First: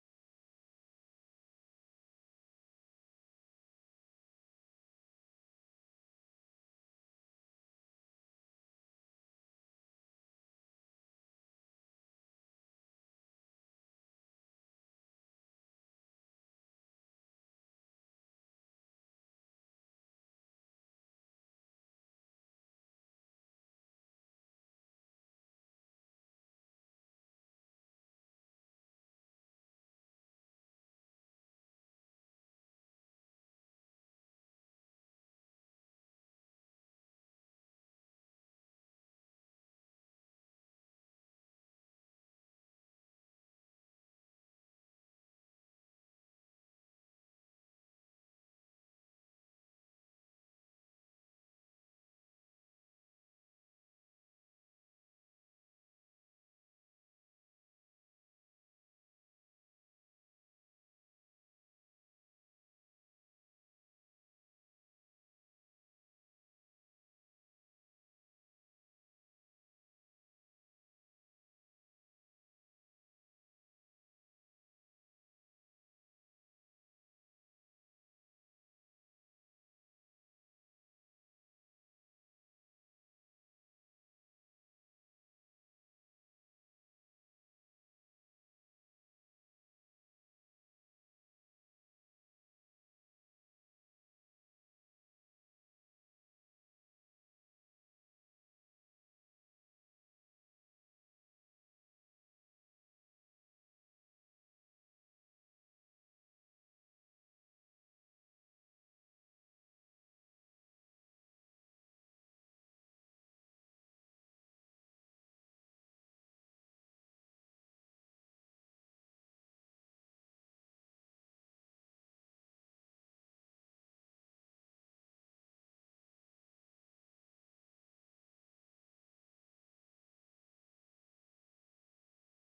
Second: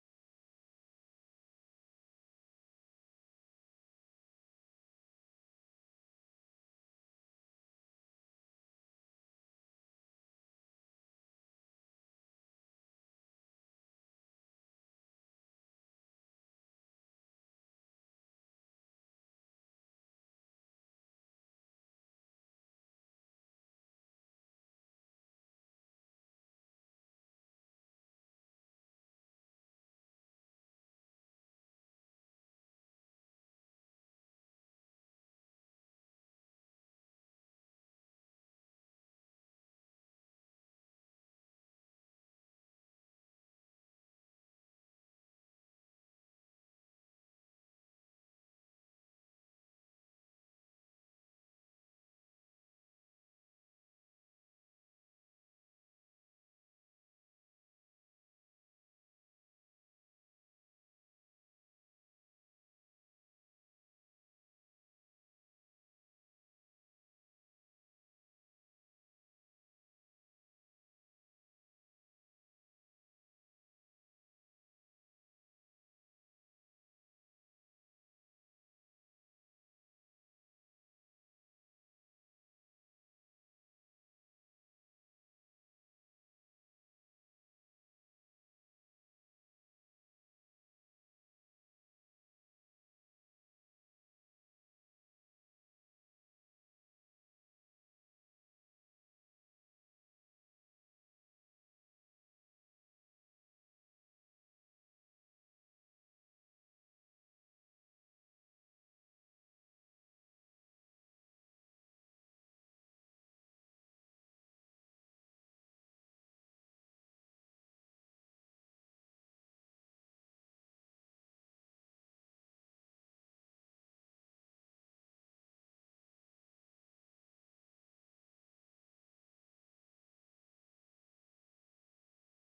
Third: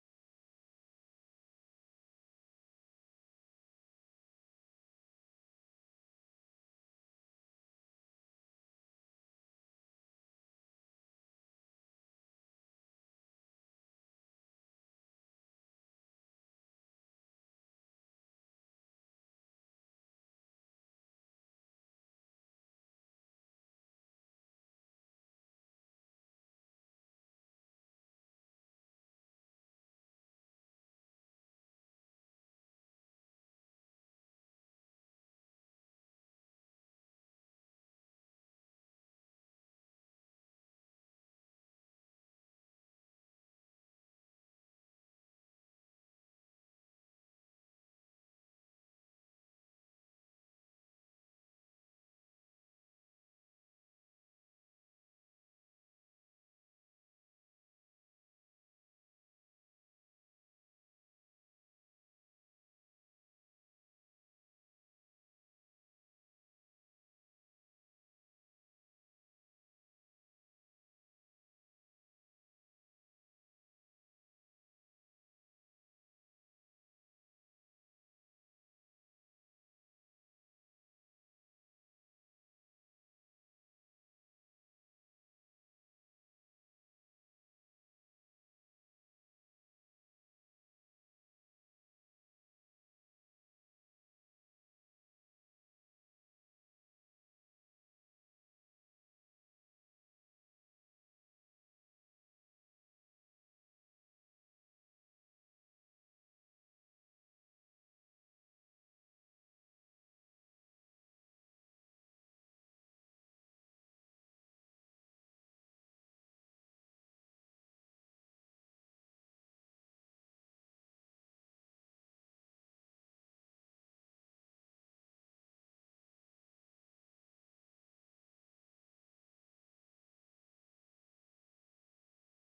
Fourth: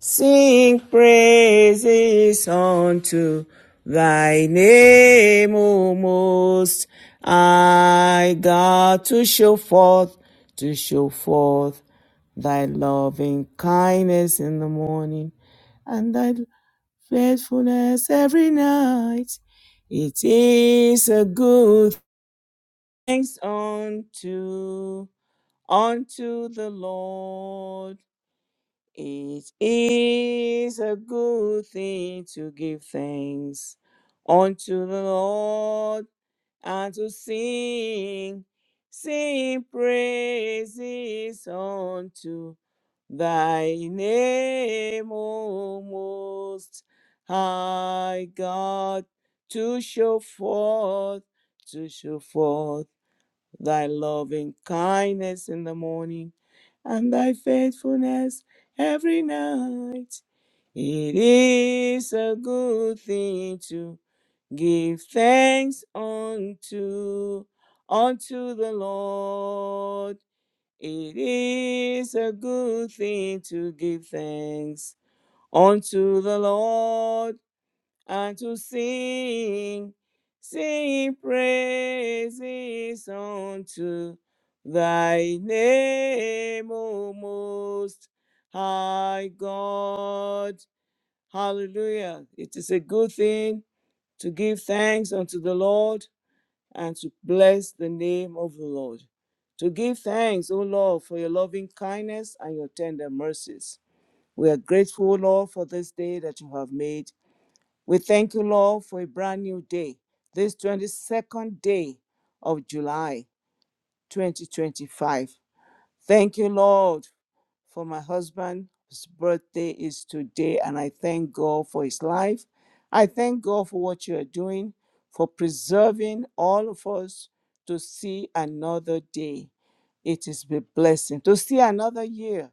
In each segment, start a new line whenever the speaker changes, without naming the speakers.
Sing praises unto thy name, O most high God, to show forth, to show forth thy loving kindness in the morning and thy faithfulness every night. It is a good thanks unto unto the Lord. It is a good thing to give thanks unto the Lord and to sing, sing praises unto thy name, O Most High God, to show forth, to show forth thy loving kindness in the morning, and thy faithfulness every night. It is a good thing to give thanks unto unto the Lord. It is a good thing to give thanks unto the Lord and to sing, sing praises unto thy name, O most high God. Hallelujah. It is a good thing to give thanks unto the Lord and to bless the name of the Lord. To give thanks, O Lord, for your loving kindness and your tender mercies. We are grateful, Lord, for this day that you have made we thank you, Lord, for a brand new day, this 22nd day of July 2025. Thank you, Lord, for my husband. His birthday is today, and I thank God for his life. I thank God for what you are doing, for preserving all of us to see another day. It is a blessing to see another year,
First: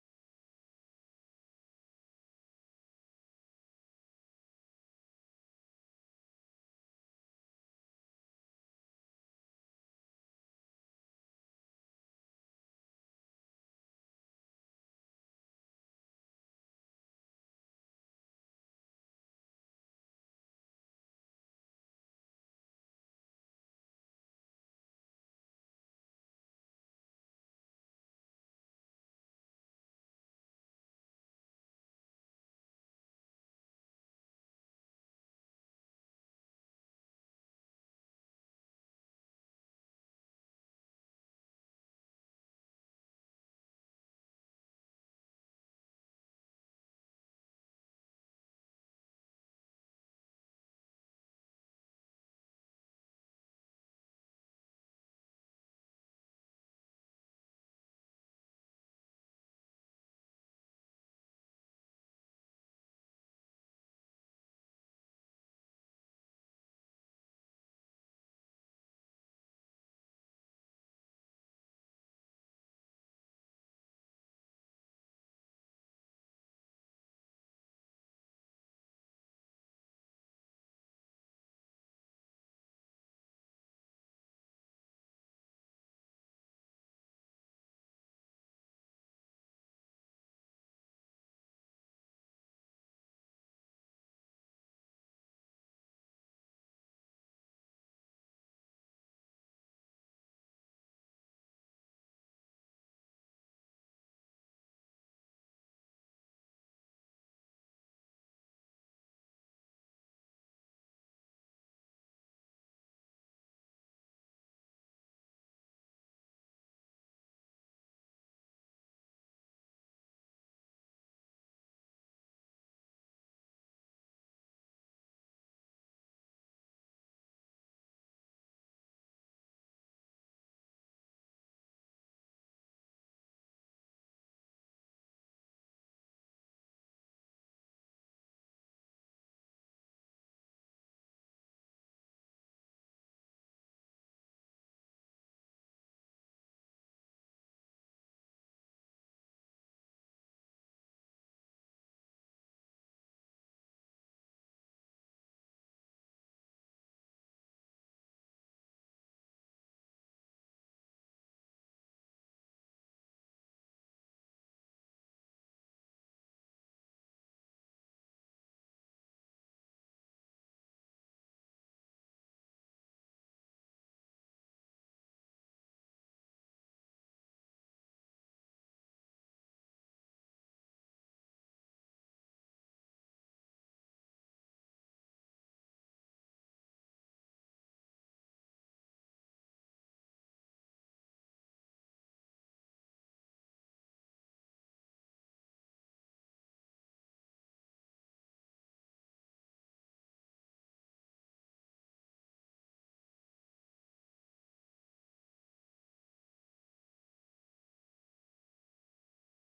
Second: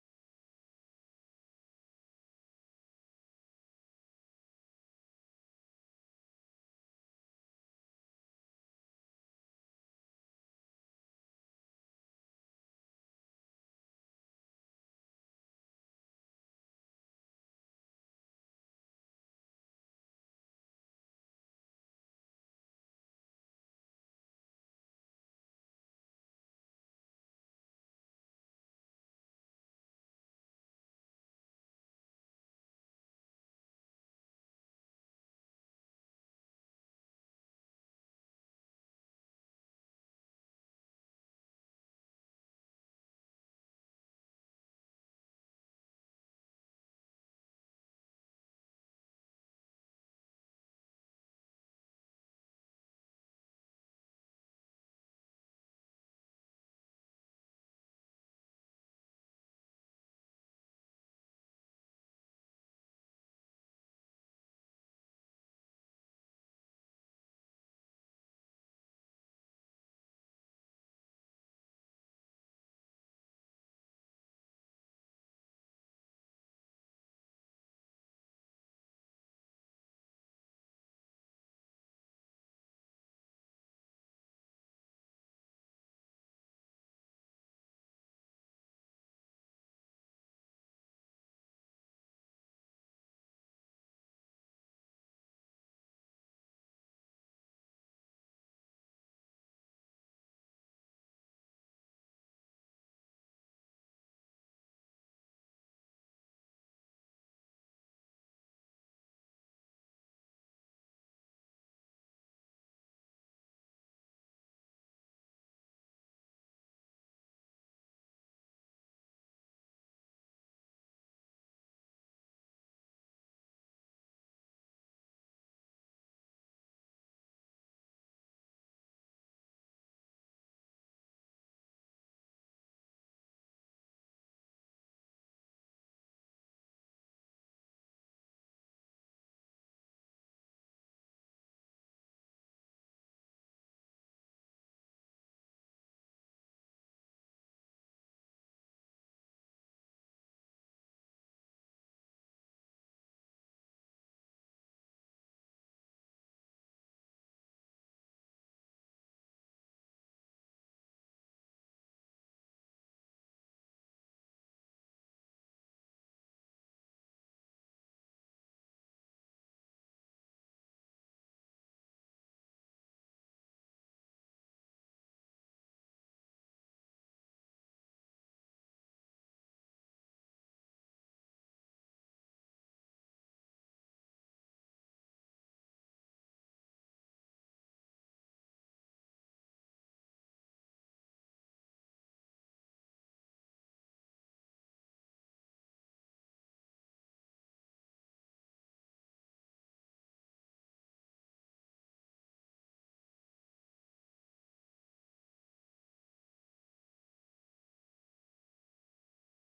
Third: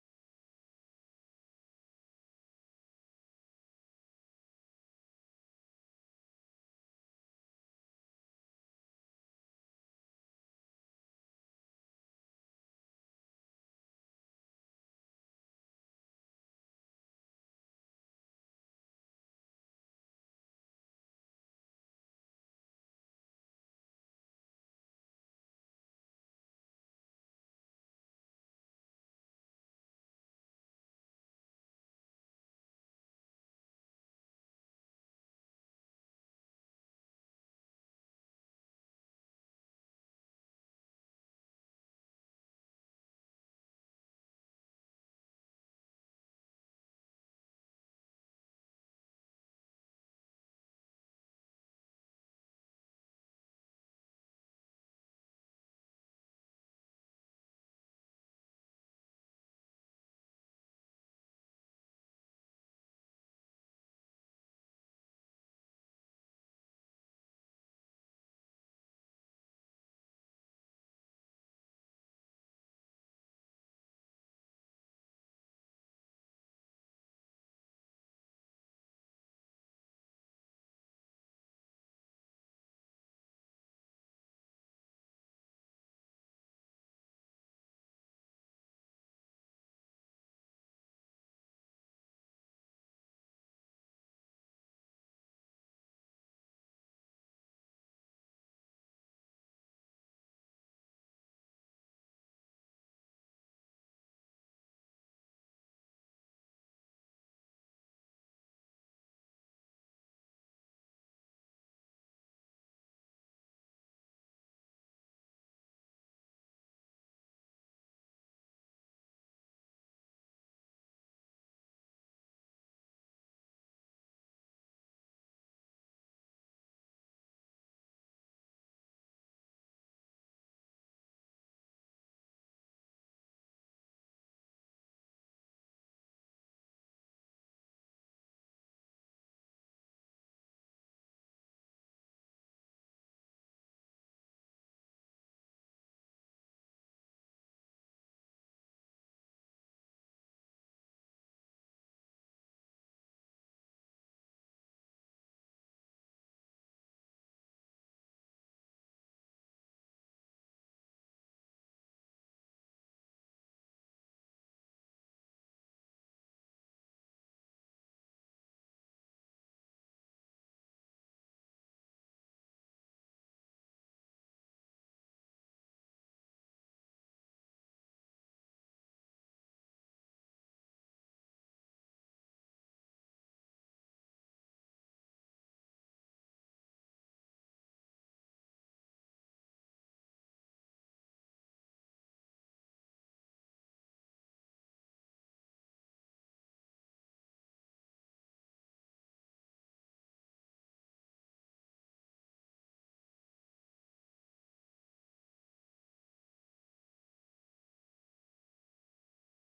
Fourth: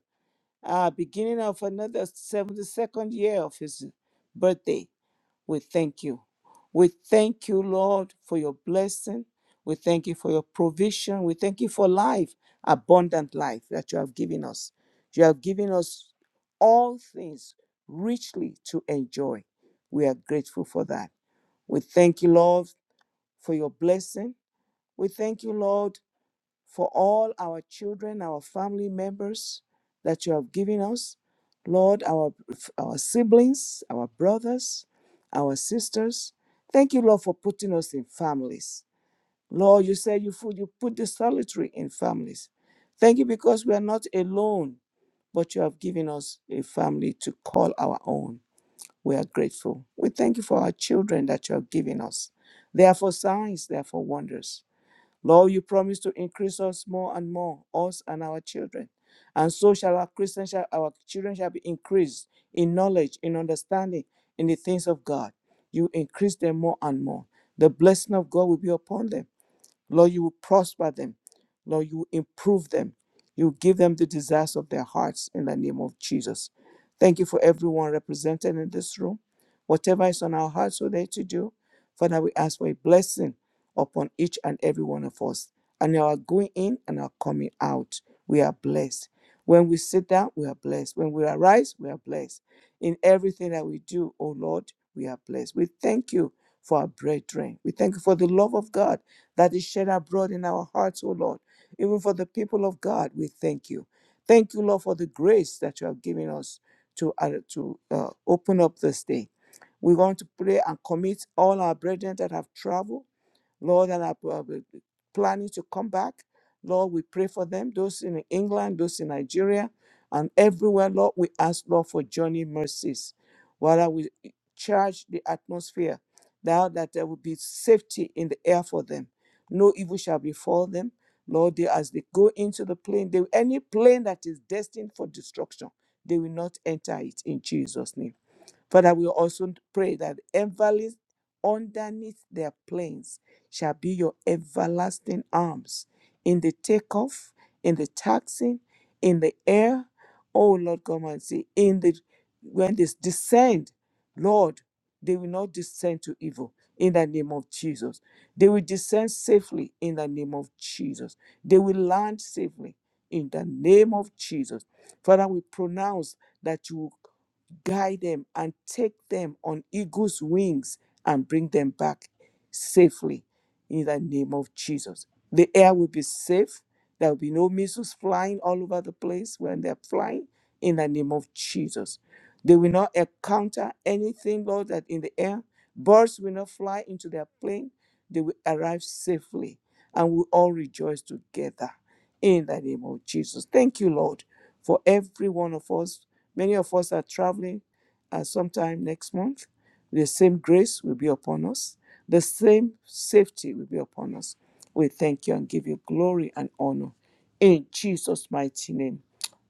uh, beginning of another 72nd year of his birthday. We thank you. We thank you, Lord, for your blessing. We thank you for your provision. We thank you for life, abundant life that you have given us. You have given us all things richly to enjoy. We are grateful for that. We thank you, Lord, for your blessing. We thank you, Lord, for all our children, our family members that you have given us. Lord, our, our siblings, our brothers, our sisters. Thank you, Lord, for putting us in families. Lord, you said you put, you put the solitary in families. Thank you because we are not alone, but you have given us a family to call our own. We are grateful. We thank you for our children that you have given us. They are for signs, they are for wonders. Lord, you promise to increase us more and more, us and our children. And so shall our Christians, shall, our children shall be increased in knowledge, in understanding, in the things of God. You increase them more and more. The blessing of God will be upon them Lord, you will prosper them. Lord, you will improve them. You will give them the desires of their hearts in the name of Jesus. Thank you for everyone represented in this room. Whatever is on our hearts today to do, Father, we ask for a blessing upon each and every one of us. And our going in and our coming out, we are blessed. When we sit down, we are blessed. When we arise, we are blessed. In everything that we do, O Lord, we are blessed. We thank you for our brethren. We thank you for the love of God that is shed abroad in our hearts, O Lord. Even for the people of God, we thank you. Thank you, Lord, for the grace that you have given us to, uh, to uh, open up this day. We want to pray and commit all our brethren that have traveled Lord, and are uh, planning to come back. Lord, we pray for them, those in England, those in Nigeria, and everywhere, Lord, we ask, Lord, for journey mercies. While we charge the atmosphere, now that there will be safety in the air for them. No evil shall befall them. Lord, they, as they go into the plane, they, any plane that is destined for destruction, they will not enter it in Jesus' name. Father, we also pray that enveloped underneath their planes shall be your everlasting arms in the takeoff, in the taxing, in the air. Oh Lord God Almighty, in the when they descend, Lord, they will not descend to evil in the name of Jesus. They will descend safely in the name of Jesus. They will land safely in the name of Jesus. Father, we pronounce that you will guide them and take them on eagle's wings and bring them back safely in the name of Jesus. The air will be safe. There will be no missiles flying all over the place when they're flying in the name of Jesus. They will not encounter anything, Lord, that in the air. Birds will not fly into their plane. They will arrive safely and we all rejoice together in the name of Jesus. Thank you, Lord, for every one of us. Many of us are traveling uh, sometime next month. The same grace will be upon us, the same safety will be upon us. We thank you and give you glory and honor. In Jesus' mighty name,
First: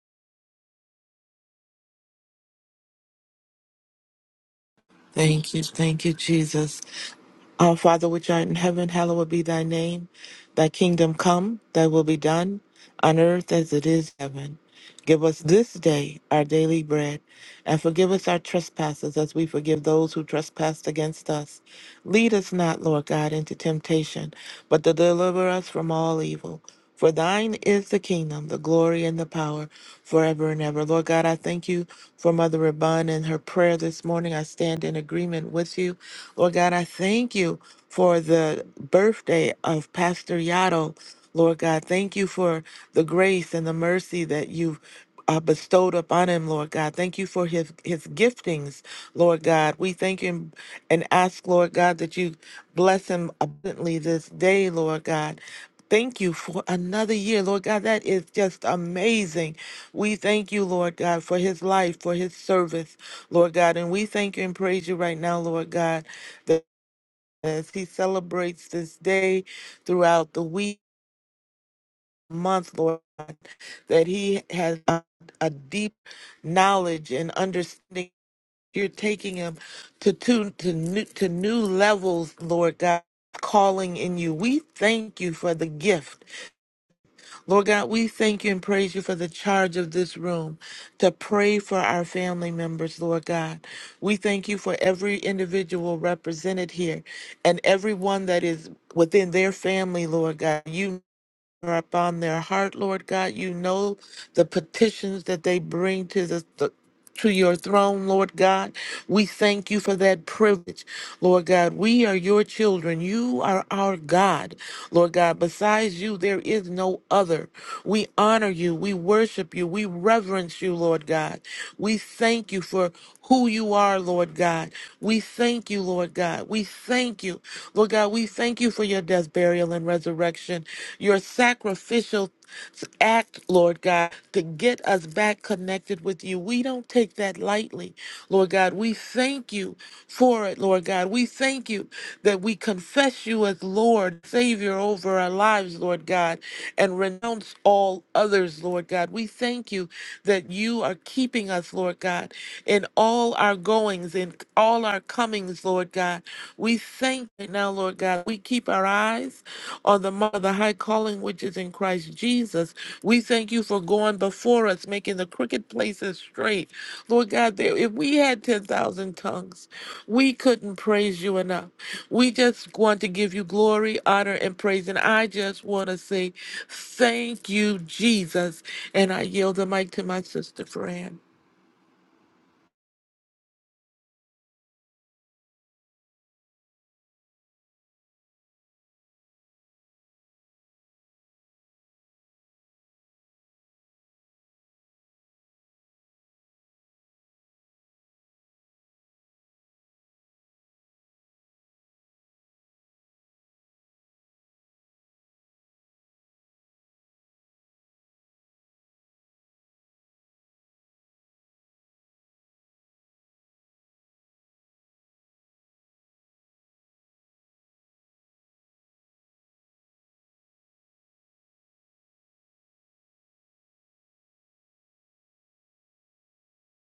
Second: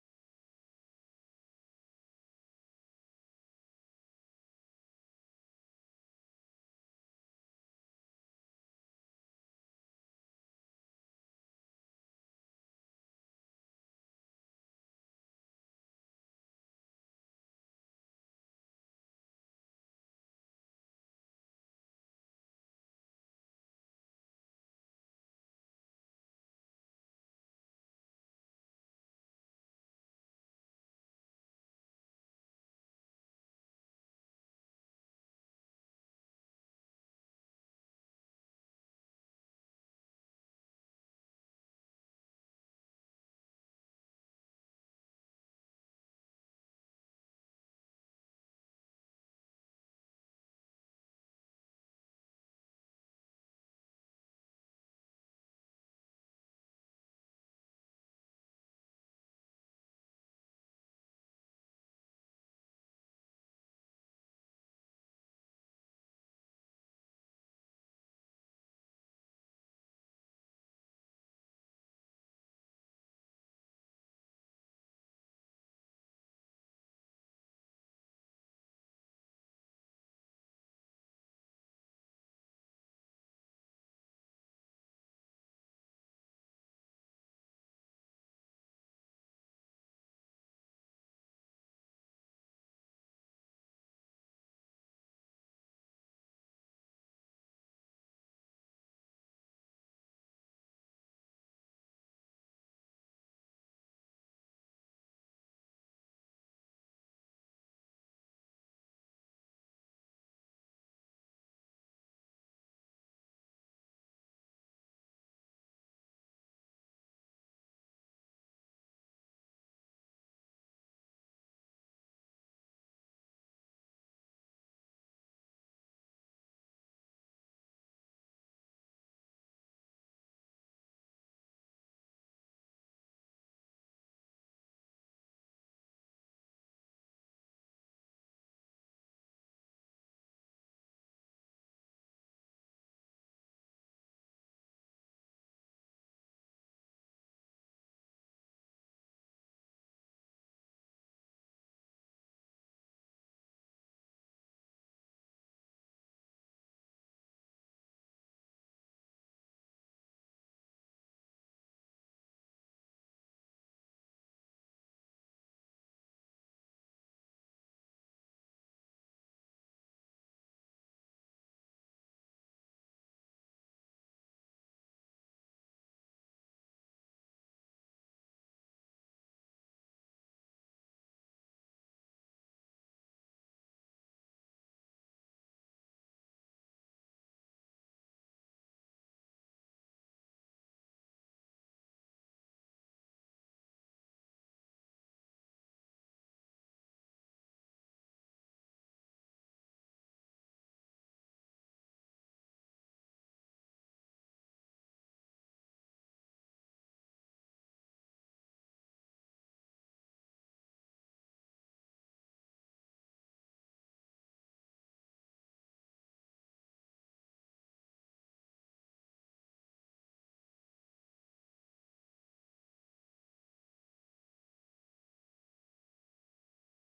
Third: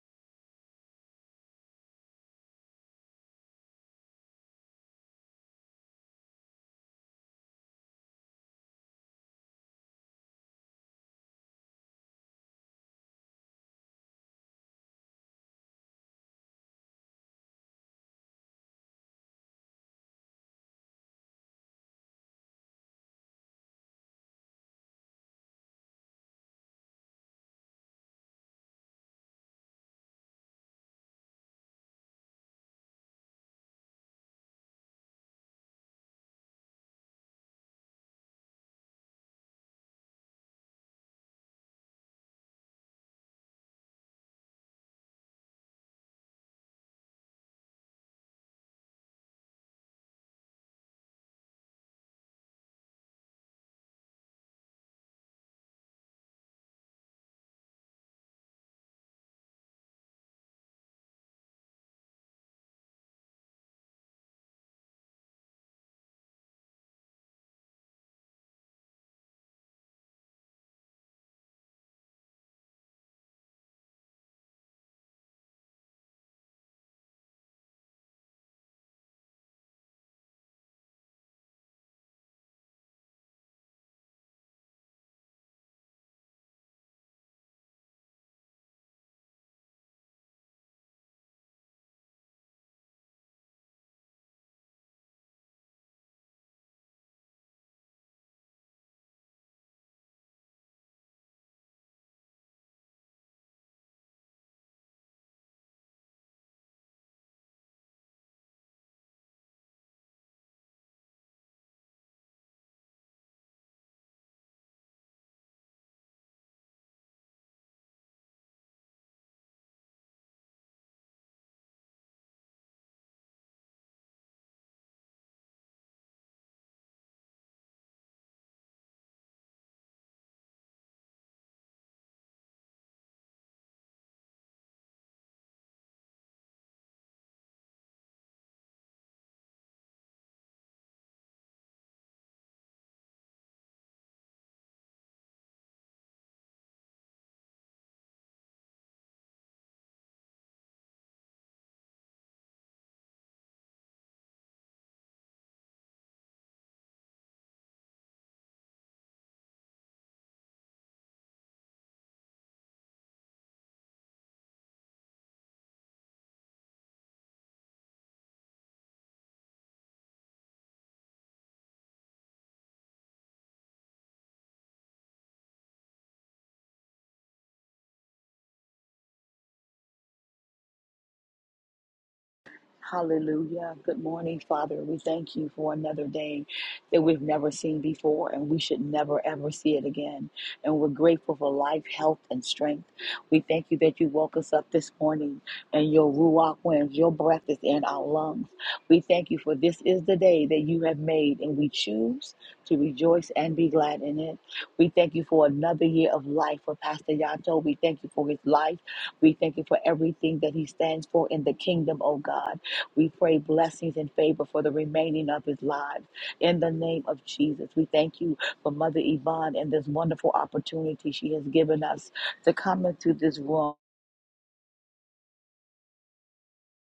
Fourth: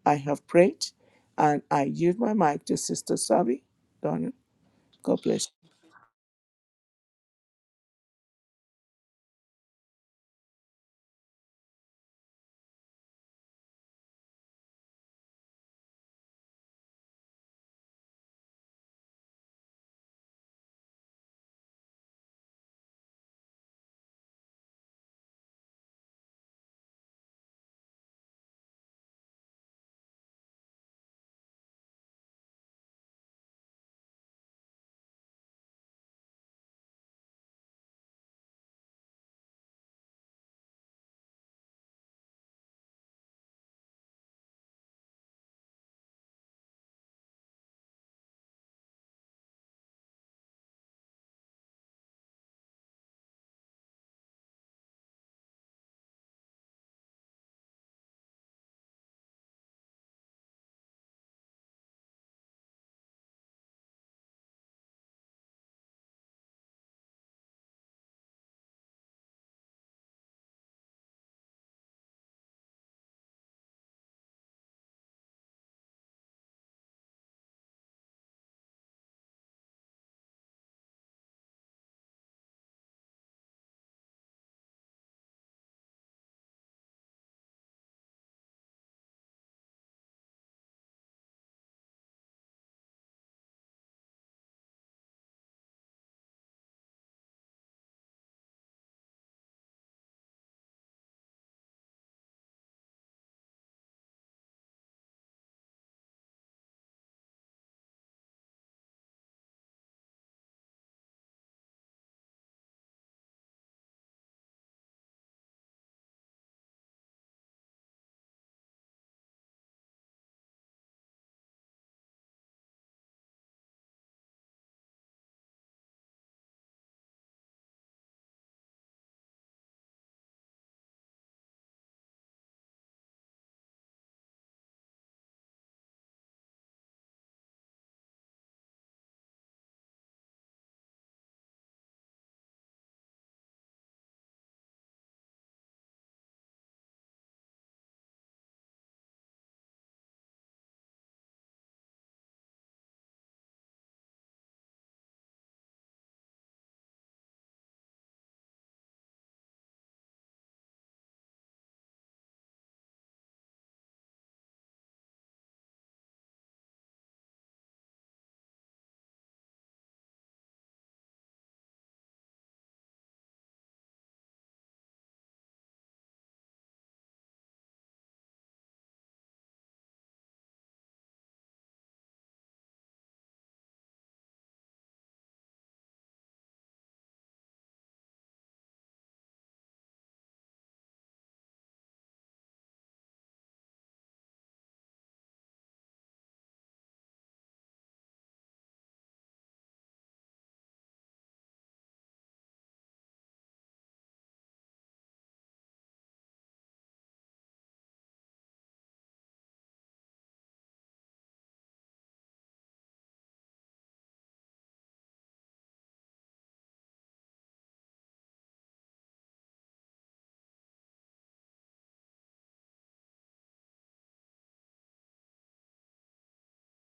I have prayed and I yield my mic to Sister Savi. Donna, God bless
Thank you, thank you, Jesus. Our Father, which art in heaven, hallowed be thy name. Thy kingdom come, thy will be done, on earth as it is in heaven. Give us this day our daily bread, and forgive us our trespasses as we forgive those who trespass against us. Lead us not, Lord God, into temptation, but to deliver us from all evil. For thine is the kingdom, the glory, and the power forever and ever. Lord God, I thank you for Mother Rabun and her prayer this morning. I stand in agreement with you. Lord God, I thank you for the birthday of Pastor Yato. Lord God, thank you for the grace and the mercy that you've uh, bestowed upon him, Lord God. Thank you for his his giftings, Lord God. We thank him and ask, Lord God, that you bless him abundantly this day, Lord God. Thank you for another year, Lord God. That is just amazing. We thank you, Lord God, for his life, for his service, Lord God. And we thank you and praise you right now, Lord God, that as he celebrates this day throughout the week month, Lord, that he has a, a deep knowledge and understanding. You're taking him to to to new, to new levels, Lord God. Calling in you. We thank you for the gift. Lord God, we thank you and praise you for the charge of this room to pray for our family members, Lord God. We thank you for every individual represented here and everyone that is within their family, Lord God. You are upon their heart, Lord God. You know the petitions that they bring to the, the- to your throne, Lord God. We thank you for that privilege, Lord God. We are your children. You are our God, Lord God. Besides you, there is no other. We honor you. We worship you. We reverence you, Lord God. We thank you for who you are, Lord God. We thank you, Lord God. We thank you, Lord God. We thank you for your death, burial, and resurrection devotion, your sacrificial act, Lord God, to get us back connected with you. We don't take that lightly, Lord God. We thank you for it, Lord God. We thank you that we confess you as Lord, Savior over our lives, Lord God, and renounce all others, Lord God. We thank you that you are keeping us, Lord God, in all our goings, in all our comings, Lord God. We thank you now, Lord God. We keep our eyes or the mar- the high calling which is in Christ Jesus. We thank you for going before us, making the crooked places straight. Lord God, there, if we had 10,000 tongues, we couldn't praise you enough. We just want to give you glory, honor, and praise. And I just want to say thank you, Jesus. And I yield the mic to my sister, Fran.
Hallelujah. Good morning, Father. We thank you for another day that we've never seen before and we should never ever see it again. And we're grateful for life, health, and strength. We thank you that you woke us up this morning and your ruach winds, your breath is in our lungs. We thank you for this is the day that you have made and we choose to rejoice and be glad in it. We thank you for another year of life for Pastor Yato. We thank you for his life. We thank you for everything that he stands for in the kingdom, oh God. We pray blessings and favor for the remaining of his lives. In the name of Jesus, we thank you for Mother Yvonne and this wonderful opportunity she has given us to come into this room.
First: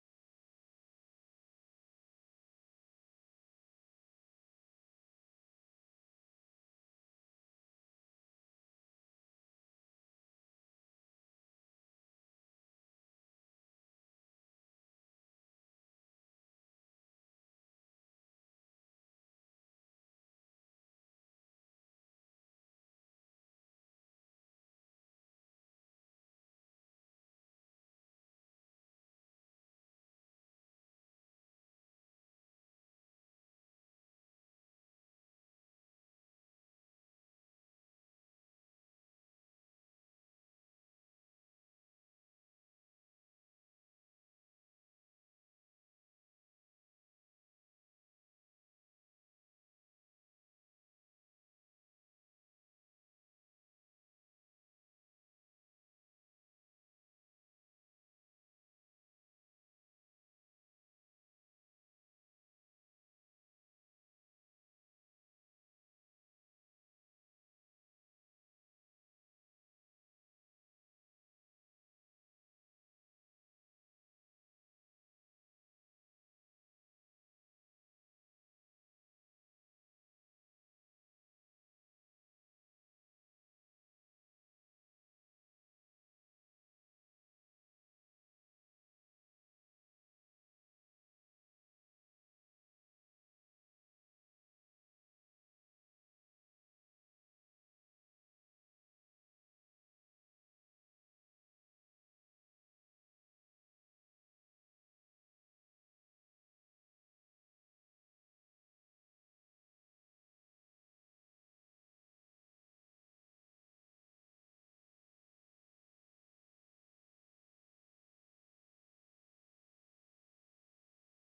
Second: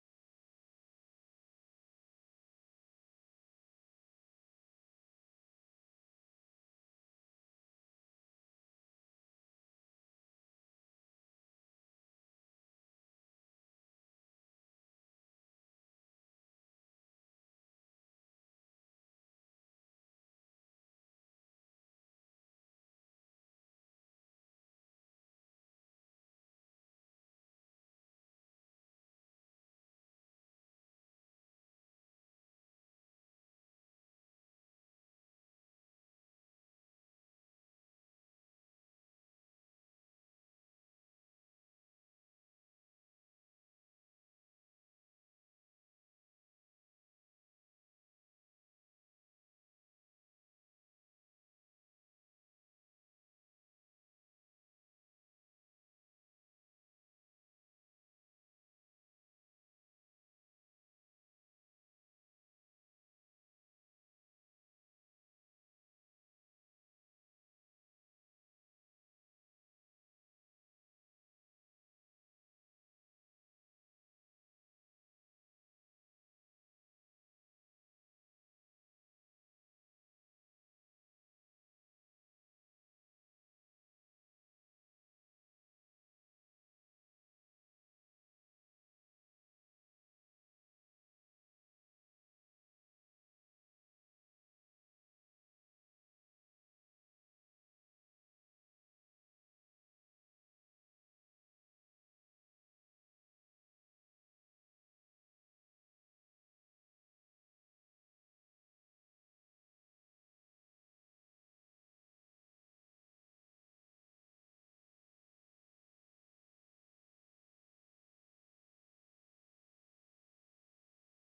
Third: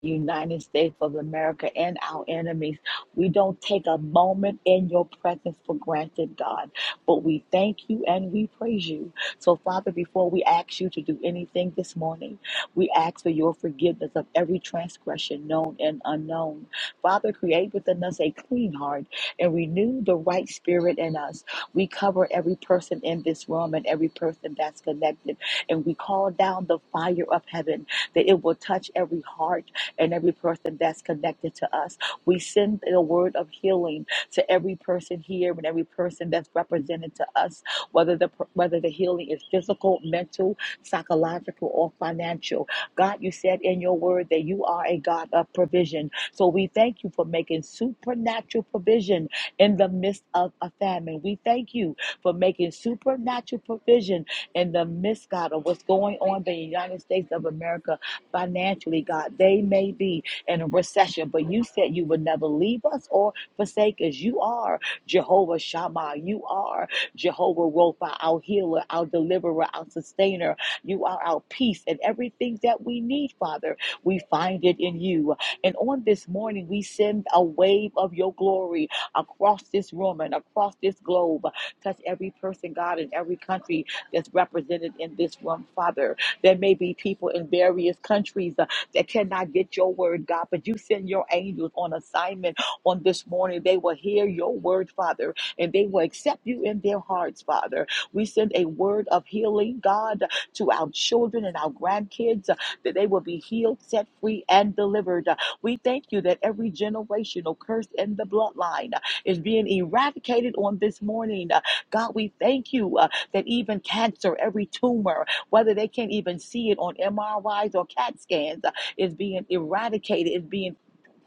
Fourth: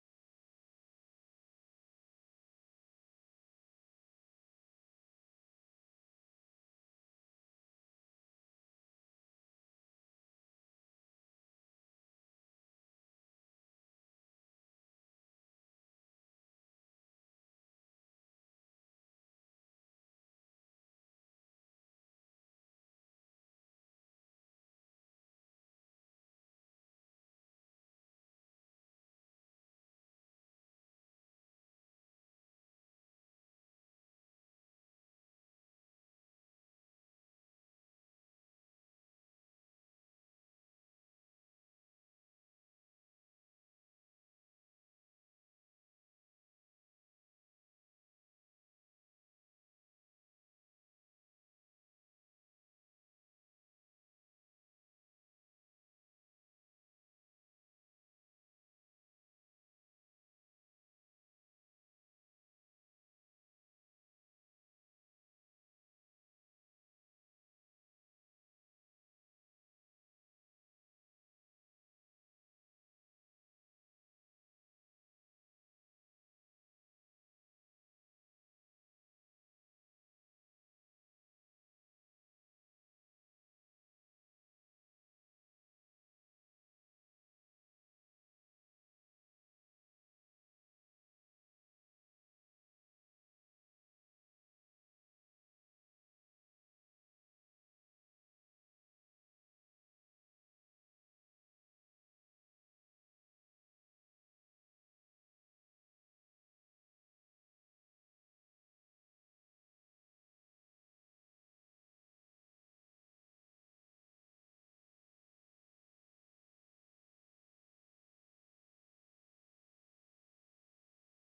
United States of America and our enemies. We don't take a moment in your presence for granted, God, but we thank you and we praise you. So, Father, before we ask you to do anything this morning, we ask for your forgiveness of every transgression known and unknown. Father, create within us a clean heart and renew the right spirit in us. We cover every person in this room and every person that's connected, and we call down the fire of heaven that it will touch every heart and every person that's connected to us. We send the word of healing to every person here and every person that's represented to us, whether the whether the healing is physical, mental, psychological, or financial. God, you said in your word that you are a God of provision. So we thank you for making supernatural provision in the midst of a famine. We thank you for making supernatural provision in the midst, God, of what's going on in the United States of America financially, God. They may be in a recession, but you said you would never leave us or forsake us. You are Jehovah Shammah. You are Jehovah Rapha, our healer, our deliverer, our sustainer. You are our peace and everything that we need, Father. We find it in you. And on this morning, we send a wave of your glory across this room and across this globe. Touch every person, God, in every country that's represented in this room, Father. There may be people in various countries uh, that cannot get your word, God, but you send your angels on assignment on this morning. They will hear your word, Father, and they will accept you in their hearts, Father. We send a word of healing, God, to our children and our grandkids uh, that they will be healed, set free, and delivered. Uh, We thank you that every generational curse in the bloodline uh, is being eradicated on this morning. Uh, God, we thank you uh, that even cancer, every tumor, whether they can't even see it on MRIs or CAT scans, uh, is being eradicated, is being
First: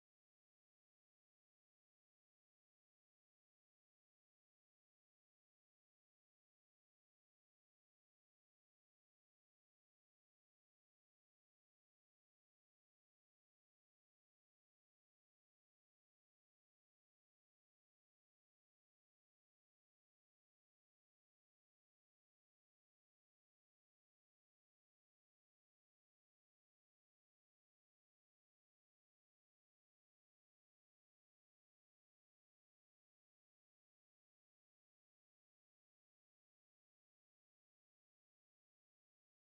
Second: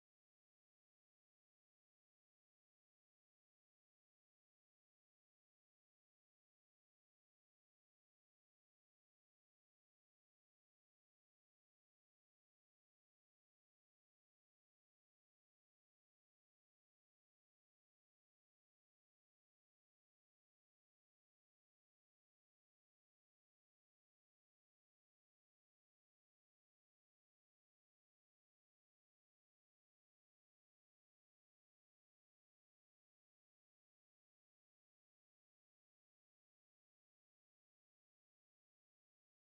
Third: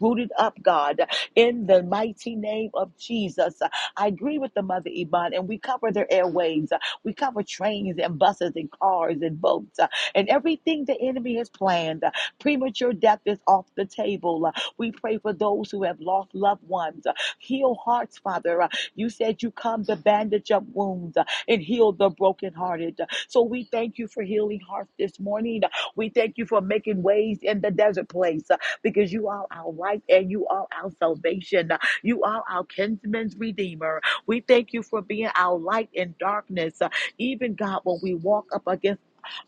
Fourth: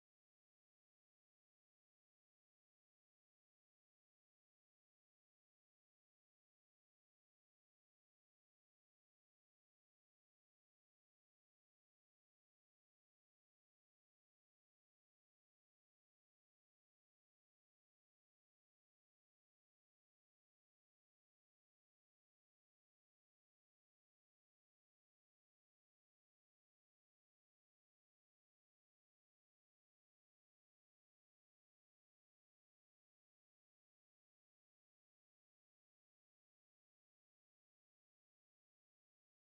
Rooted up, God, in the mighty name of Jesus. Uh, I agree with the mother Iman, and we cover their airwaves. Uh, We cover trains and buses and cars and boats uh, and everything the enemy has planned. Uh, Premature death is off the table. Uh, We pray for those who have lost loved ones. Uh, Heal hearts, Father. Uh, You said you come to bandage up wounds uh, and heal the brokenhearted. So we thank you for healing hearts this morning. We thank you for making ways in the desert place uh, because you are our light and you are our salvation. You are our kinsman's redeemer. We thank you for being our light in darkness. Uh, Even God, when we walk up against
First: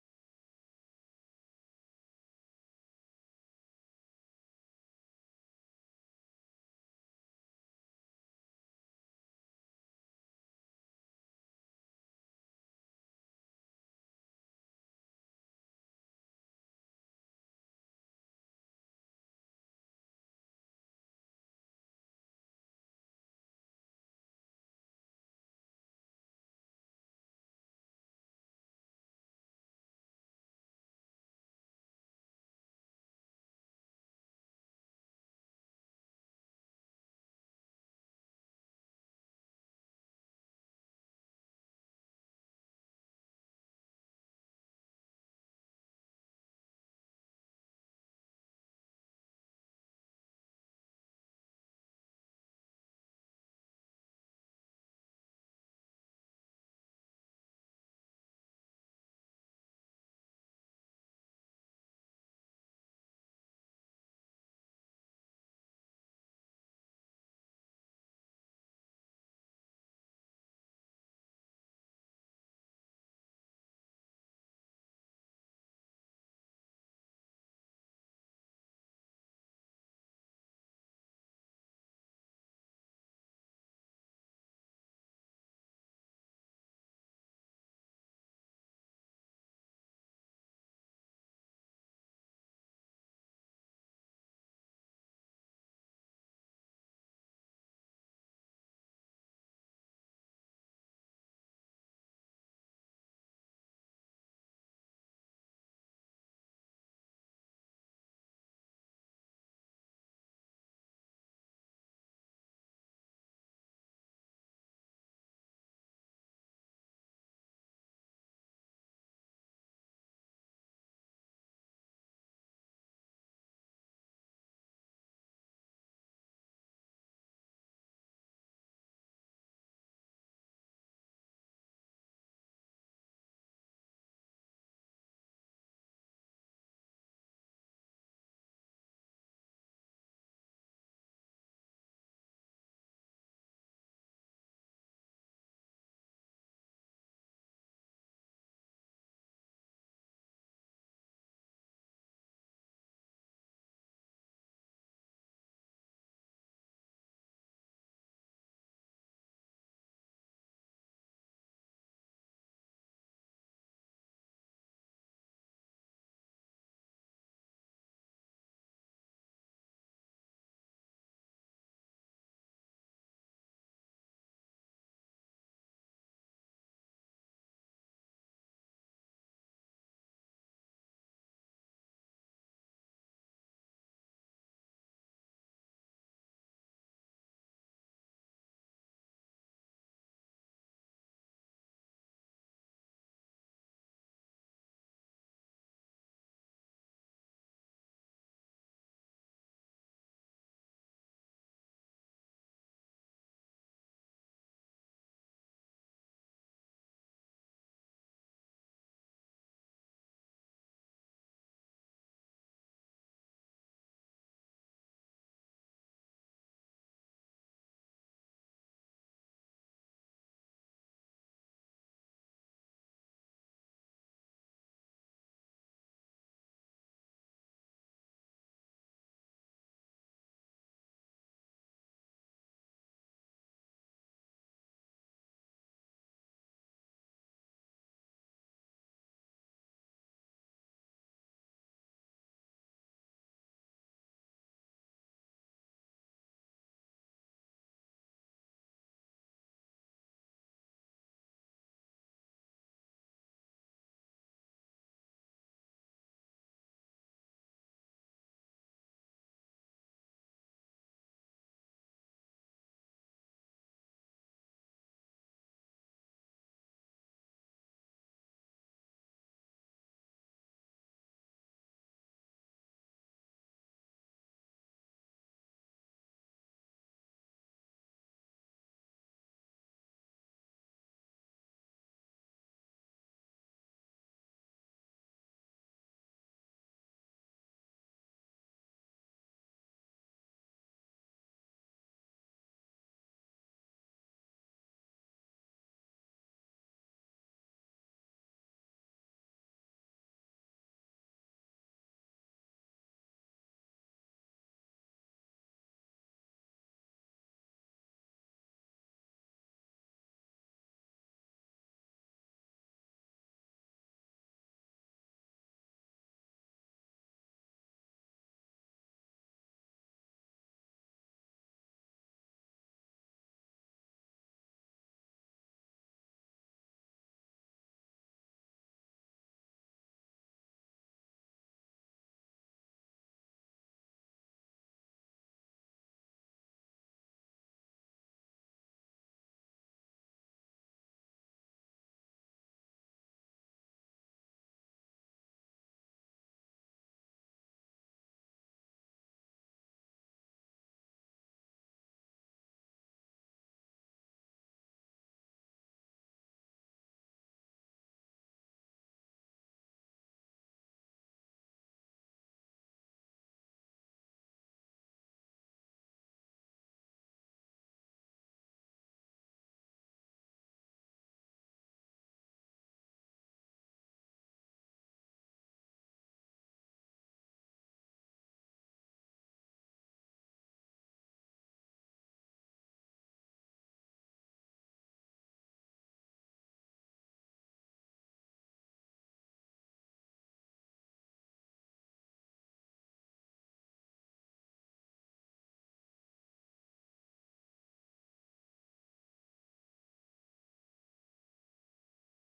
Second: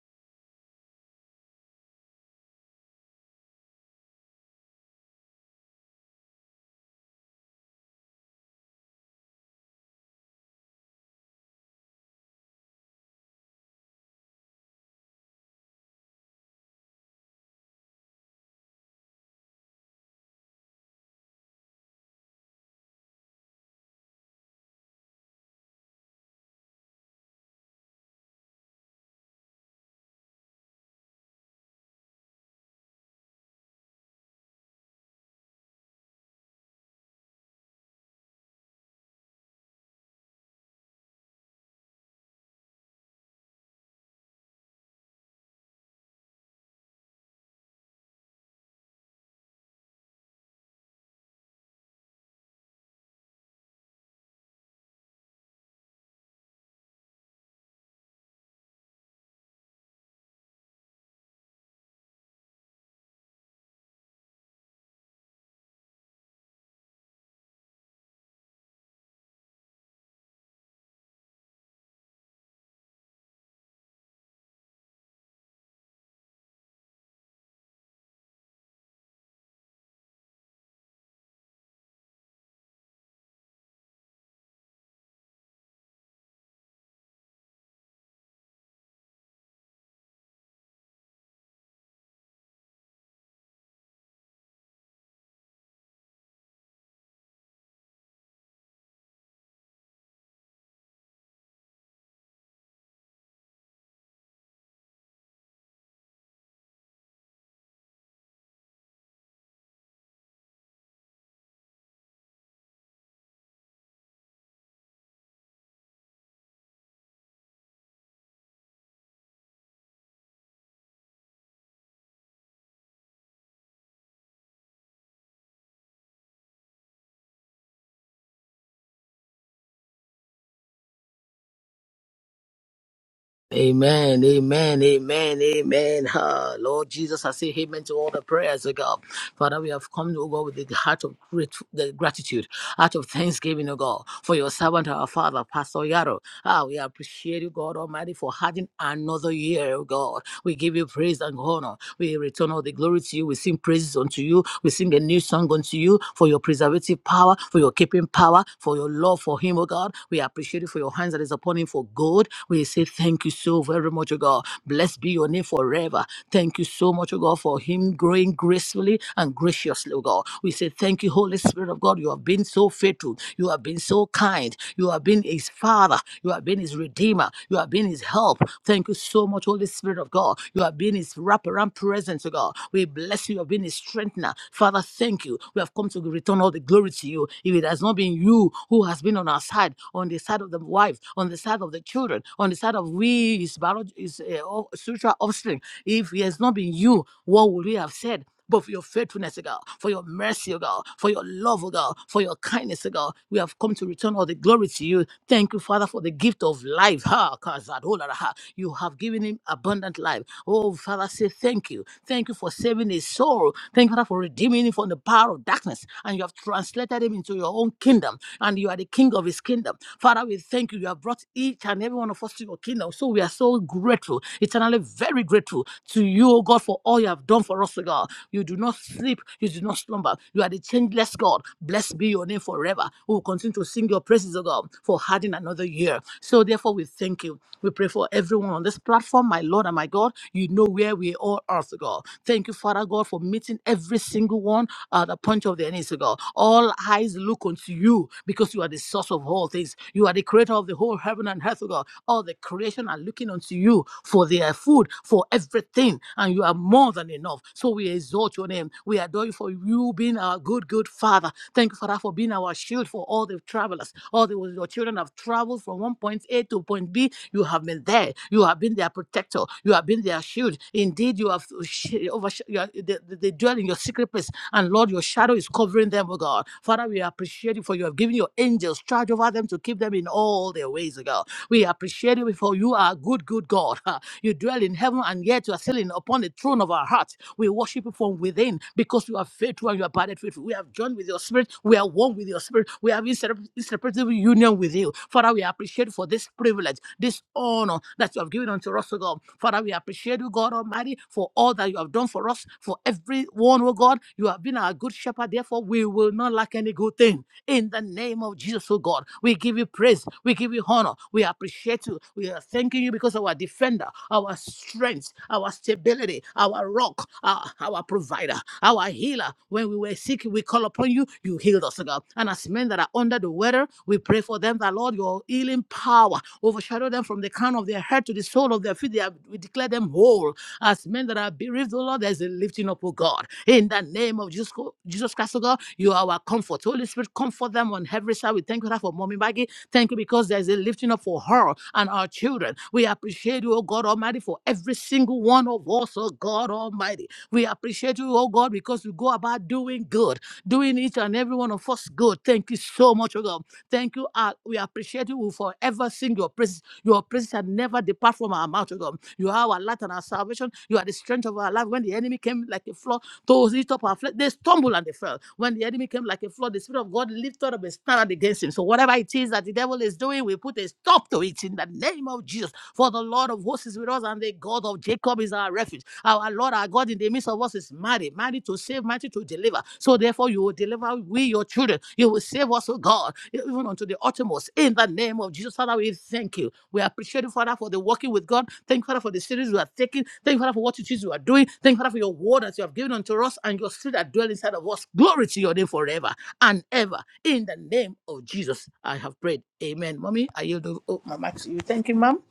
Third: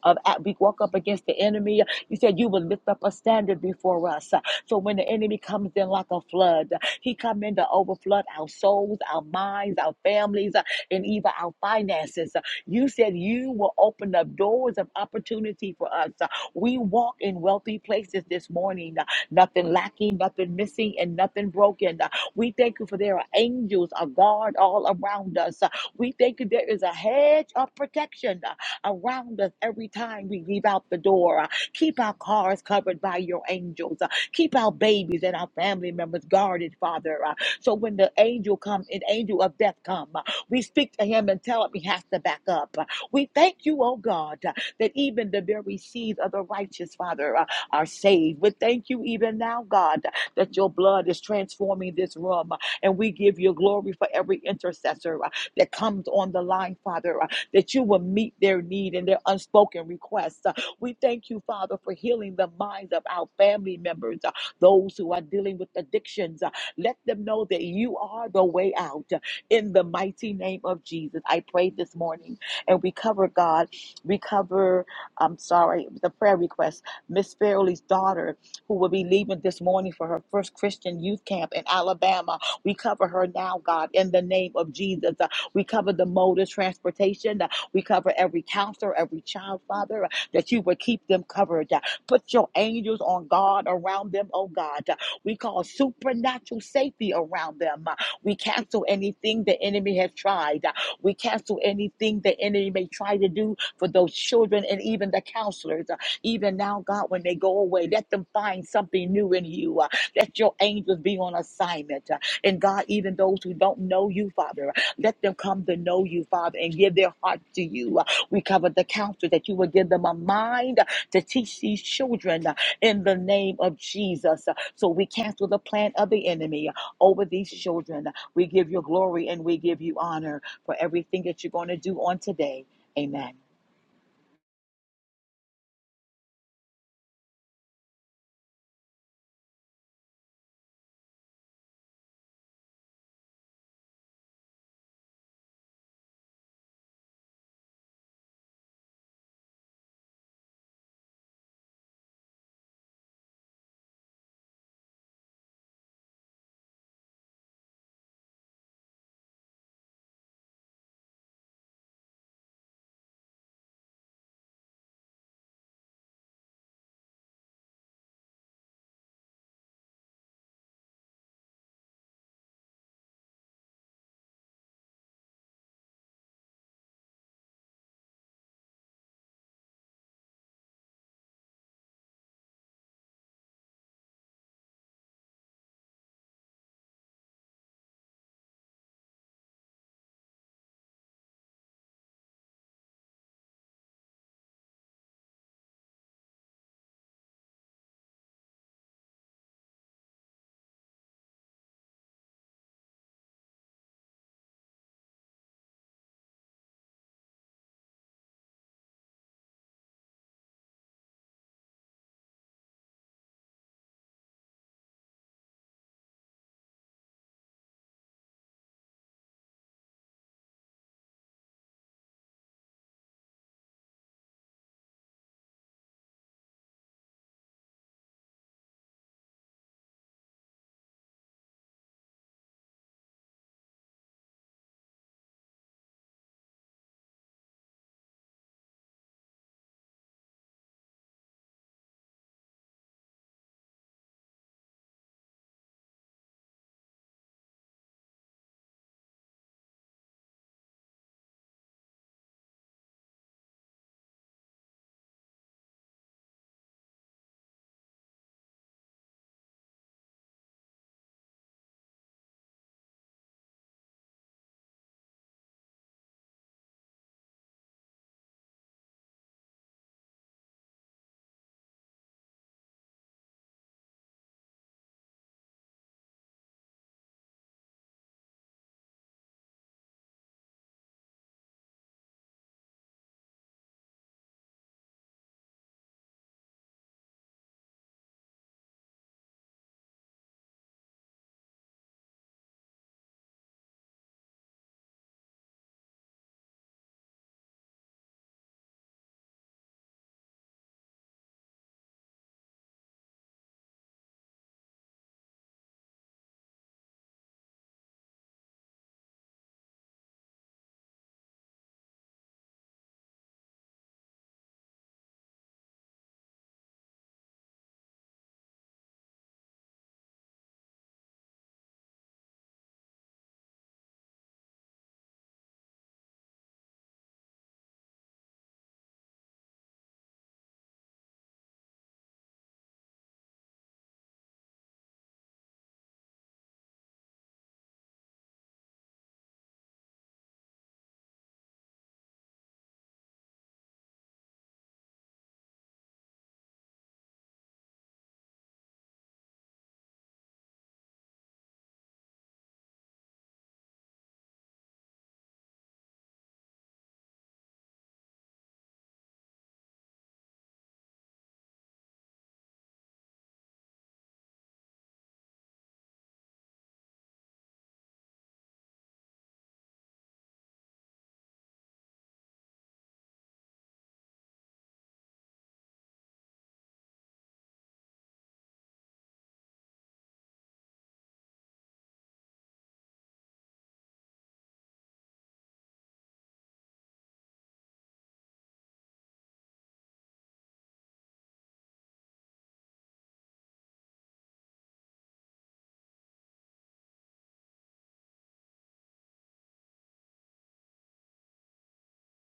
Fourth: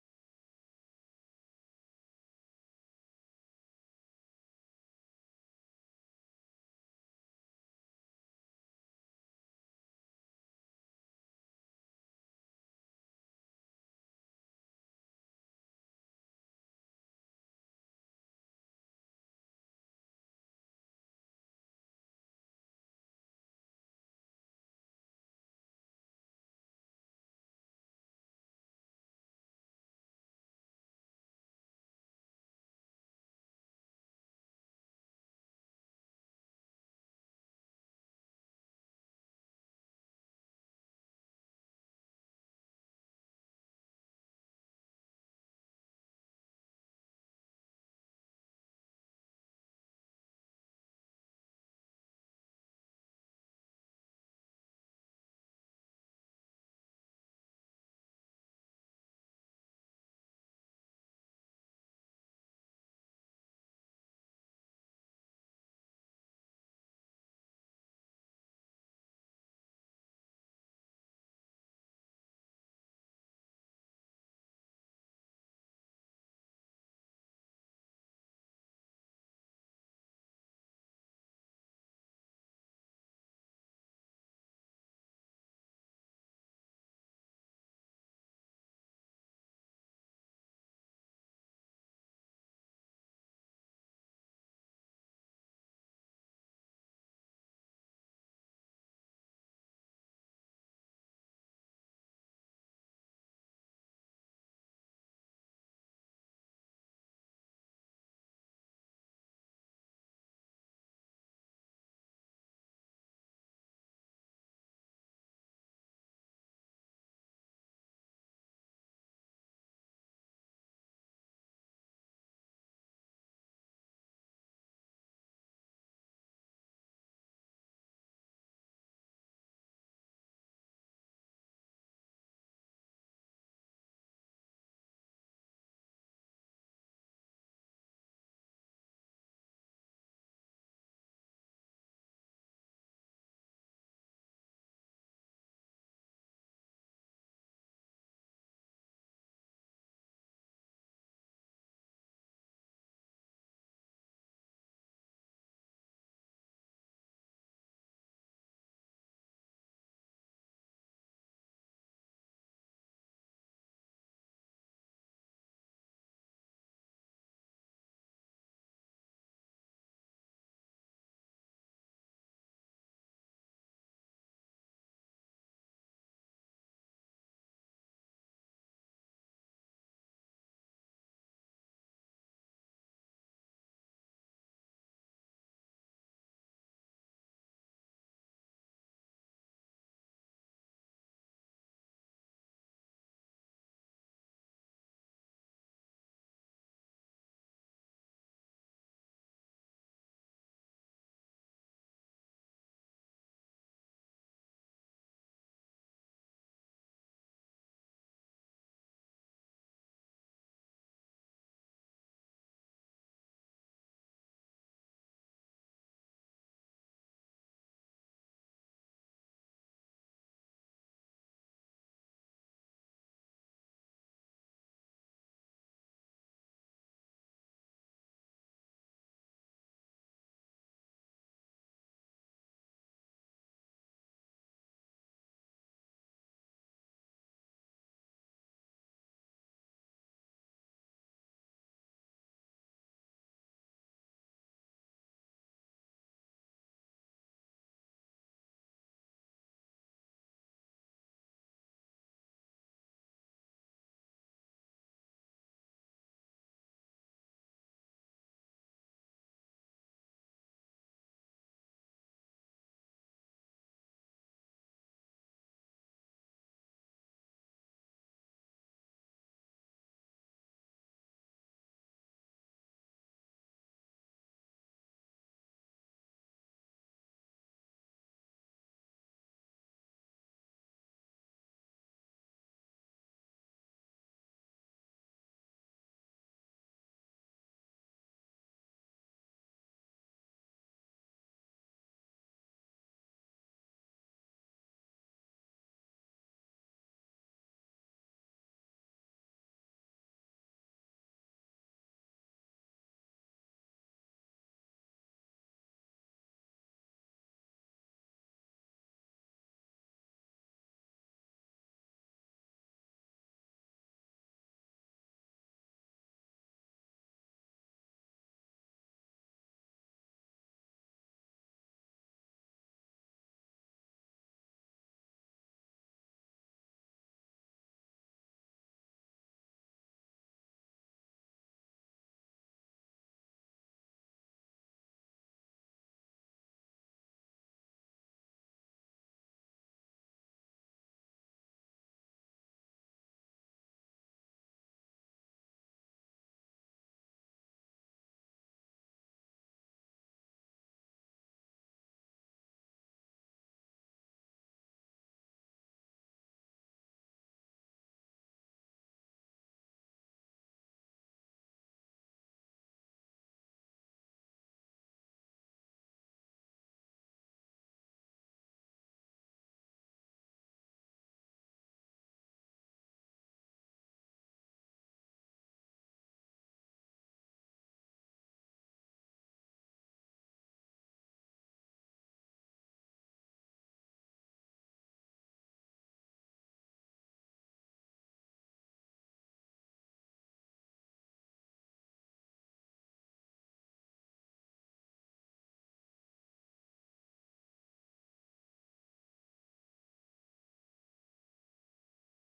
of at we walk up against the enemy. You said you would lift up a standard before us. Uh, So when the enemy comes in like a flood, uh, he come in to overflood our souls, our minds, our families, uh, and even our finances. You said you will open up doors of opportunity for us. Uh, We walk in wealthy places this morning. Uh, Nothing lacking, nothing missing, and nothing broken. Uh, We thank you for there are angels, a guard all around us. Uh, We thank you there is a hedge of protection uh, around us every time we leave out the door. Uh, Keep our cars covered by your angels. Uh, Keep our babies and our family members guarded, Father. Uh, So when the angel comes, an angel of death come. We speak to him and tell him he has to back up. We thank you, oh God, that even the very seeds of the righteous, Father, uh, are saved. We thank you even now, God, that your blood is transforming this room. uh, And we give you glory for every intercessor uh, that comes on the line, Father, uh, that you will meet their need and their unspoken requests. Uh, We thank you, Father, for healing the minds of our family members, uh, those who are dealing with addictions. Uh, Let them know that you are the way out in the mighty name of Jesus. I pray this morning and we cover God. We cover, I'm sorry, the prayer request. Miss Fairley's daughter, who will be leaving this morning for her first Christian youth camp in Alabama. We cover her now, God, in the name of Jesus. Uh, We cover the mode of transportation. Uh, We cover every counselor, every child, Father, uh, that you would keep them covered. Uh, Put your angels on guard around them, oh God. Uh, We call supernatural safety around them. We cancel anything the enemy has tried. We cancel anything the enemy may try to do for those children and even the counselors. Uh, Even now, God, when they go away, let them find something new in you. Uh, Let your angels be on assignment. Uh, And God, even those who don't know you, Father, uh, let them come to know you, Father, and give their heart to you. Uh, We cover the counselors that you will give them a mind uh, to teach these children uh, in the name of Jesus. Uh, So we cancel the plan of the enemy uh, over these children. We give you glory and we give you honor for everything that you're going to do on today. Amen.
Amen, amen, amen, amen. Ah, Lord Jesus, I say amen to all the prayers, oh God. Father, we have come, oh God, with the heart of grat- the gratitude, heart of thanksgiving, oh God, for your servant, our Father, Pastor Yaro. Ah, we appreciate you, God Almighty, for having another year, oh God. We give you praise and honor. We return all the glory to you. We sing praises unto you. We sing a new song unto you for your preservative power, for your keeping power, for your love for him, oh God. We appreciate you for your hands that is upon him for good. We say thank you so very much, oh God. Blessed be your name forever. Thank you so much, O God, for him growing gracefully and graciously, O God. We say thank you, Holy Spirit of God. You have been so faithful. You have been so kind. You have been his father. You have been his redeemer. You have been his help. Thank you so much, Holy Spirit of God. You have been his wraparound presence, O God. We bless you. You have been his strengthener. Father, thank you. We have come to return all the glory to you. If it has not been you who has been on our side, on the side of the wife, on the side of the children, on the side of we, his biology, his uh, spiritual offspring. If it has not been you, what would we have said? But for your faithfulness, O God, for your mercy, O God, for your love, O God, for your kindness, O God, we have come to return all the glory to you. Thank you, Father, for the gift of life. Ha, kazadola, You have given him abundant life. Oh, Father, say thank you. Thank you for saving his soul. Thank you, Father, for redeeming him from the power of darkness. And you have translated him into your own kingdom. And you are the king of his kingdom. Father, we thank you. You have brought each and every one of us to your kingdom. So we are so grateful, eternally very grateful to you, O God, for all you have done for us, O God. You do not sleep, you do not slumber. You are the changeless God. Blessed be your name forever. We will continue to sing your praises, O God, for adding another year. So therefore, we thank you. We pray for everyone on this platform, my Lord and my God. You know where we all are, O God. Thank you, Father God, for meeting every single one at the point of their needs, O God. All eyes look unto you because you are the source of all things. You are the creator of the whole heaven and earth, O God. All the creation are looking unto you for their food, for everything, and you are more than enough. So we exalt your name. We adore you for you being our good, good Father. Thank you, Father, for being our shield for all the travelers. All the your children have traveled from one point A to point B. You have been there. You have been their protector. You have been their shield. Indeed, you have sh- oversh- you are, they, they dwell in your secret place and Lord, your shadow is covering them, oh God. Father, we appreciate you for you have given your angels charge over them to keep them in all their ways, oh God. We appreciate you for you are a good, good God. Ah, You dwell in heaven and yet you are sitting upon the throne of our hearts. We worship you from within because you are faithful and you are abided faithful. We have joined with your spirit. We are one with your spirit. We have insep- inseparable union with you. Father, we appreciate you for this privilege, this honor that you have given unto us, O God. Father, we appreciate you, God Almighty, for all that you have done for us, for everyone, oh God. You have been our good shepherd. Therefore, we will not lack any good thing. In the name of Jesus, oh God, we give you praise, we give you honor, we appreciate you, we are thanking you because our defender, our strength, our stability, our rock, our, our provider, our healer. When we were sick, we call upon you, you healed us, oh God. And as men that are under the weather, we pray for them that, Lord, your healing power overshadow them from the crown of their head to the sole of their feet. They are, we declare them whole as men that are bereaved, oh Lord, there's a lifting up, oh God. In the name of Jesus, Jesus Christ, oh God, you are our comfort. So, Holy Spirit, comfort them on every side. We thank you for Mommy Maggie. Thank you because there's a lifting up for her and our children. We appreciate you, oh God Almighty, for every single one of us, oh God Almighty. We appreciate you, oh God, because we go about doing good, doing each and every one of us good. Thank you so much, oh God. Thank you. uh, we appreciate you. We forever sing your praise your praise shall never depart from our mouth, O God. You are our light and our salvation. You are the strength of our life. When the enemy came like a flood to lift up our flesh, they stumbled and they fell. When the enemy came like a flood, the Spirit of God lifted up a standard against him. So whatever it is that the devil is doing, we put a stop to it in the name of Jesus. For the Lord of hosts is with us, and the God of Jacob is our refuge. Our Lord our God in the midst of us is mighty, mighty to save, mighty to deliver. So therefore, you will deliver we your children. You will save us, O God, even unto the uttermost. In the name of Jesus, Father, we thank you. We appreciate you, Father, for the working with God. Thank you, Father, for the series we are taking. Thank you, Father, for what it is you are doing. Thank you, Father, for your word that you have given unto us and your spirit that dwell inside of us. Glory to your name forever and ever. In the name of Jesus, I have prayed. Amen. Mommy, I yield the- oh, my mic to you. Thank you, ma'am.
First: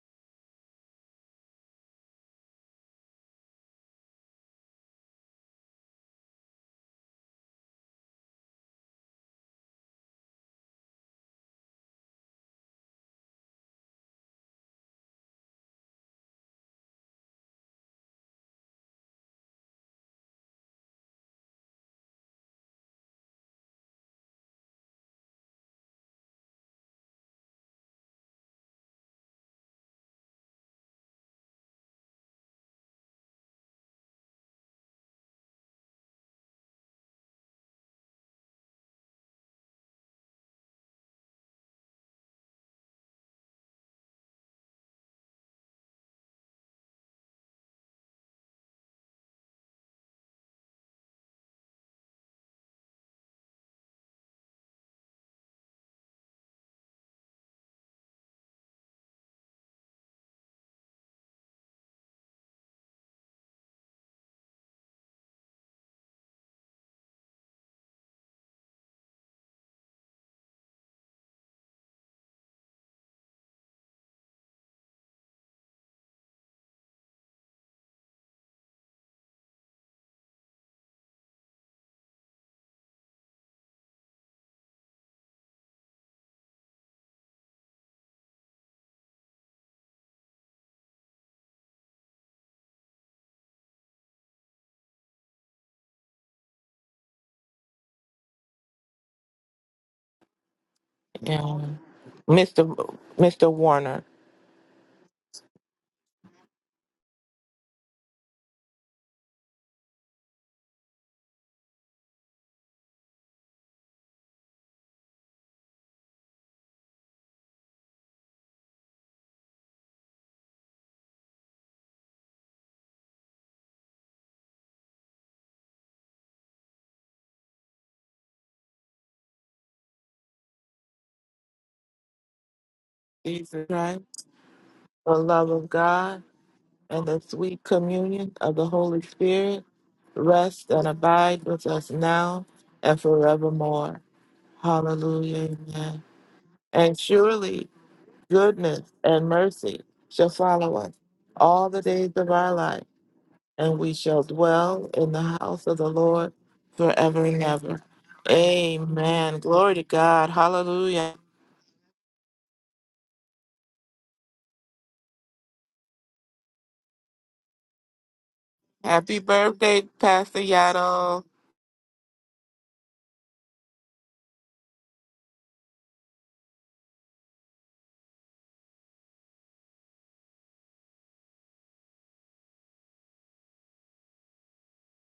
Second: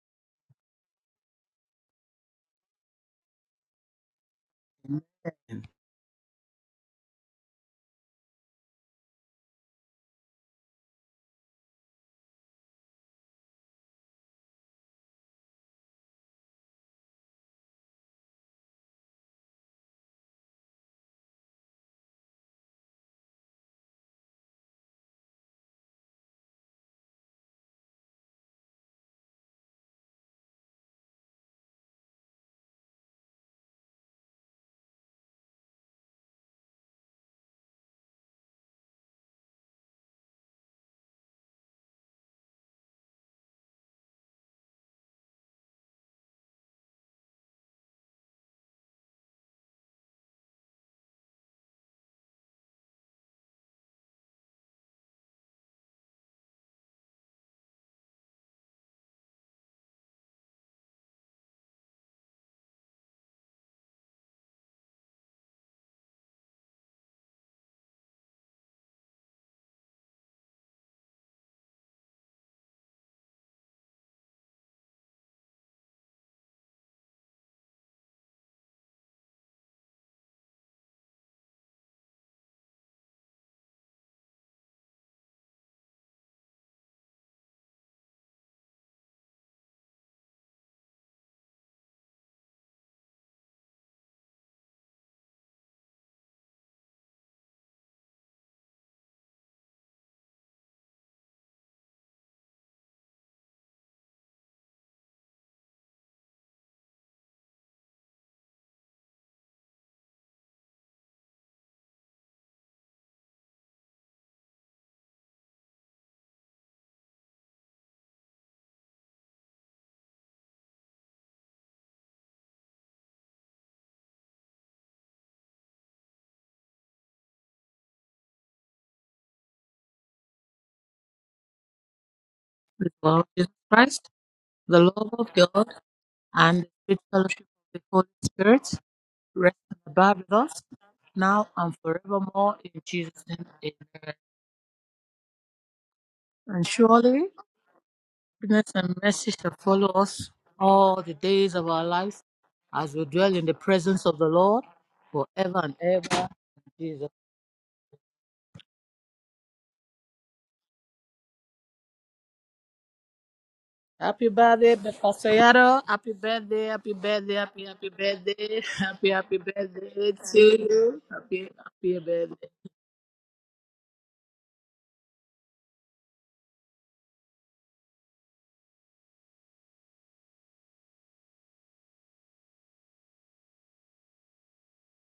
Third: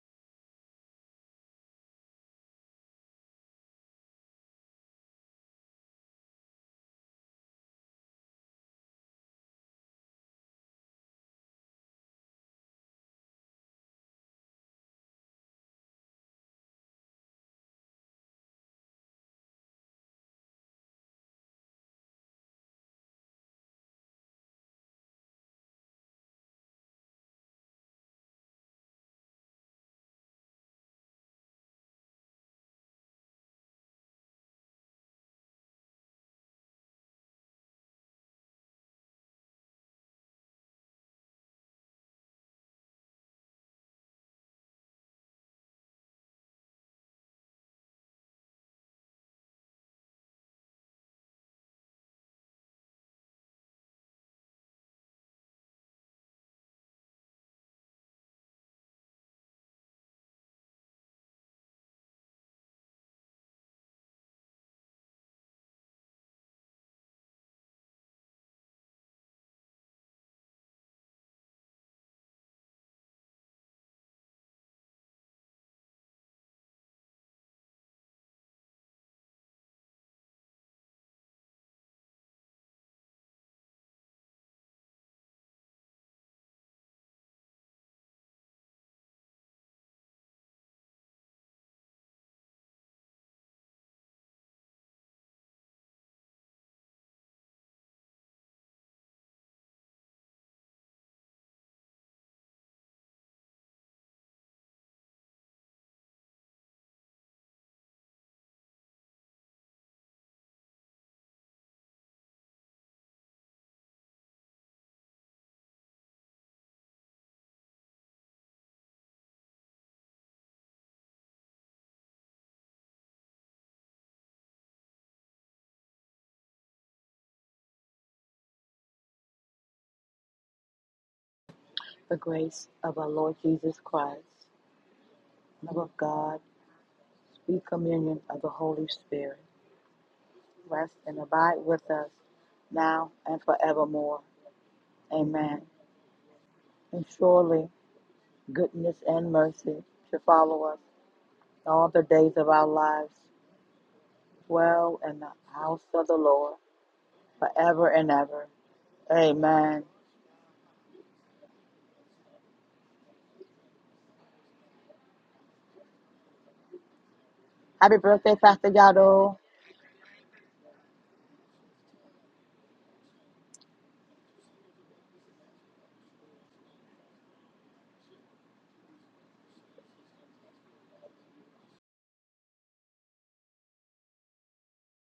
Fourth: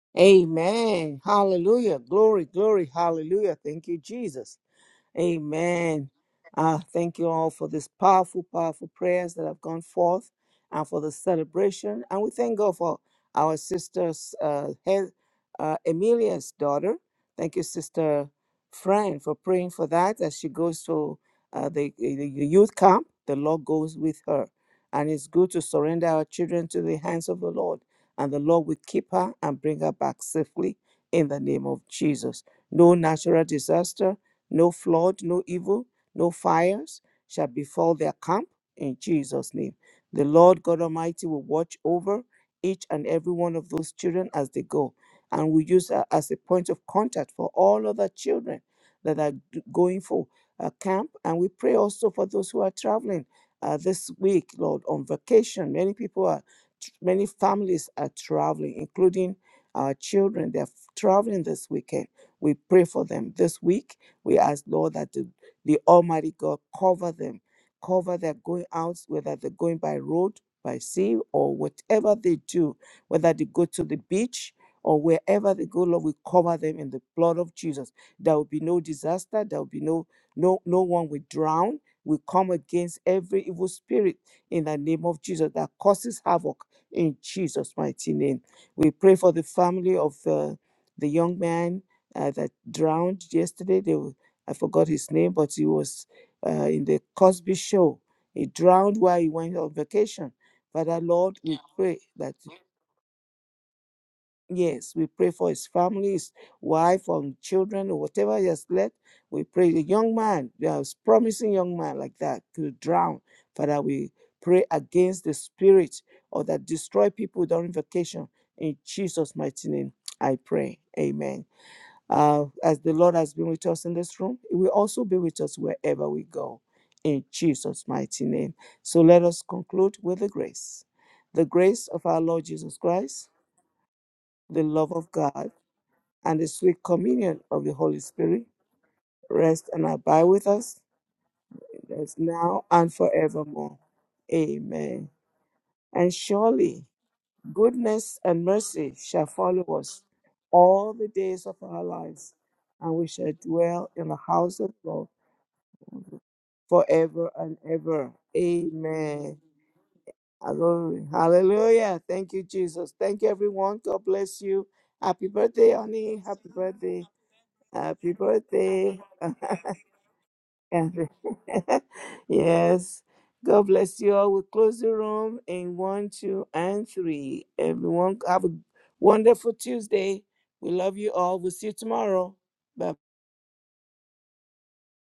you. Amen. Hallelujah. Glory, glory. Hallelujah. Thank you, Jesus.
Amen.
Amen. Uh, thank you all for this powerful, powerful prayers that have gone forth and for the celebration. And we thank God for our sister's uh, Hel- uh, Emilia's daughter. Thank you, Sister Fran, for praying for that as she goes to uh, the, the the youth camp. The Lord goes with her. And it's good to surrender our children to the hands of the Lord. And the Lord will keep her and bring her back safely in the name of Jesus. No natural disaster no flood, no evil, no fires shall befall their camp in Jesus' name. The Lord God Almighty will watch over each and every one of those children as they go and we use her as a point of contact for all other children that are g- going for a camp. And we pray also for those who are traveling uh, this week, Lord, on vacation. Many people are, many families are traveling, including our children. They're traveling this weekend. We pray for them this week we ask, Lord, that the, the Almighty God cover them, cover their going out, whether they're going by road, by sea, or whatever they do, whether they go to the beach or wherever they go, Lord, we cover them in the blood of Jesus. There will be no disaster. There will be no no no one will drown. We come against every evil spirit in the name of Jesus that causes havoc in Jesus' mighty name. We pray for the family of uh, the young man uh, that drowned yesterday. They will. I forgot his name, but he was uh, in the Cosby show. He drowned while he went on vacation. Father Lord, we
Yeah.
pray that,
Mr. Mr. Warner,
yes, we pray for his family, his wife, or children, or whatever he has left. We pray the young man, there's promising young man like that, to drown. Father, we pray against the spirit or that destroy people during vacation. In Jesus' mighty name, I pray. Amen. Uh, as the Lord has been with us in this room, He will also be with us wherever we go. In Jesus' mighty name. So let us conclude with the grace. The grace of our Lord Jesus
The Lord
Christ,
Jesus
Jesus Christ,
Christ,
the
the
love
love
the
of
of
love
God,
God.
of
Love of
God.
God,
and the
and the
sweet
sweet
and the
fellowship
communion
of
sweet
of
sweet
the
the
Holy
Holy
communion
communion
of
Spirit
the
of the
Spirit
Holy
Holy
Spirit,
rest
Spirit
rest
and
and
abide
abide
with
with
us
rest
us
and
rest and
abide
now
abide
with
and
with
us
us
as
now
forevermore
now
in
and
and
now
Jesus'
and
name.
forevermore.
forevermore.
Amen.
forevermore.
Amen.
Hallelujah.
Amen.
Amen.
And
And
surely
And
And
surely
surely
surely
goodness and
goodness
goodness
and
mercy
goodness
shall
and
mercy
and
shall
follow
mercy
mercy
follow
us
shall
shall
us
follow
follow
us
us
all
all
the
the
days
days
of
of
all the
our
our
all the
days
lives
of
days
lives,
of
our
our
life,
as
and
we
we
lives,
shall
dwell in the
and
dwell
we
presence
in
of
the
shall
the
house
Lord
of
dwell
dwell
God
in
in
the
the
forever
house
and
of
house
the
of the
ever.
Lord
Lord
In Jesus.
forever
forever
and
and
ever.
forever and
ever.
ever.
Amen.
Amen. Glory to
Amen.
God.
Glory.
Hallelujah.
Hallelujah. Thank you, Jesus. Thank you, everyone. God
Happy
bless you.
birthday,
Happy
Pastor
birthday,
Yaro. Happy
honey. Happy
birthday, happy
birthday.
birthday, happy, happy
Happy
Happy
birthday,
birthday.
Pastor
birthday.
Happy,
Happy
Yado.
happy
birthday,
birthday to
Pastor
you.
And-
Yaddle.
Happy, happy birthday.
yes. God bless you all. We'll close the room in one, two, and three. Everyone, have a wonderful Tuesday. We love you all. We'll see you tomorrow. Bye.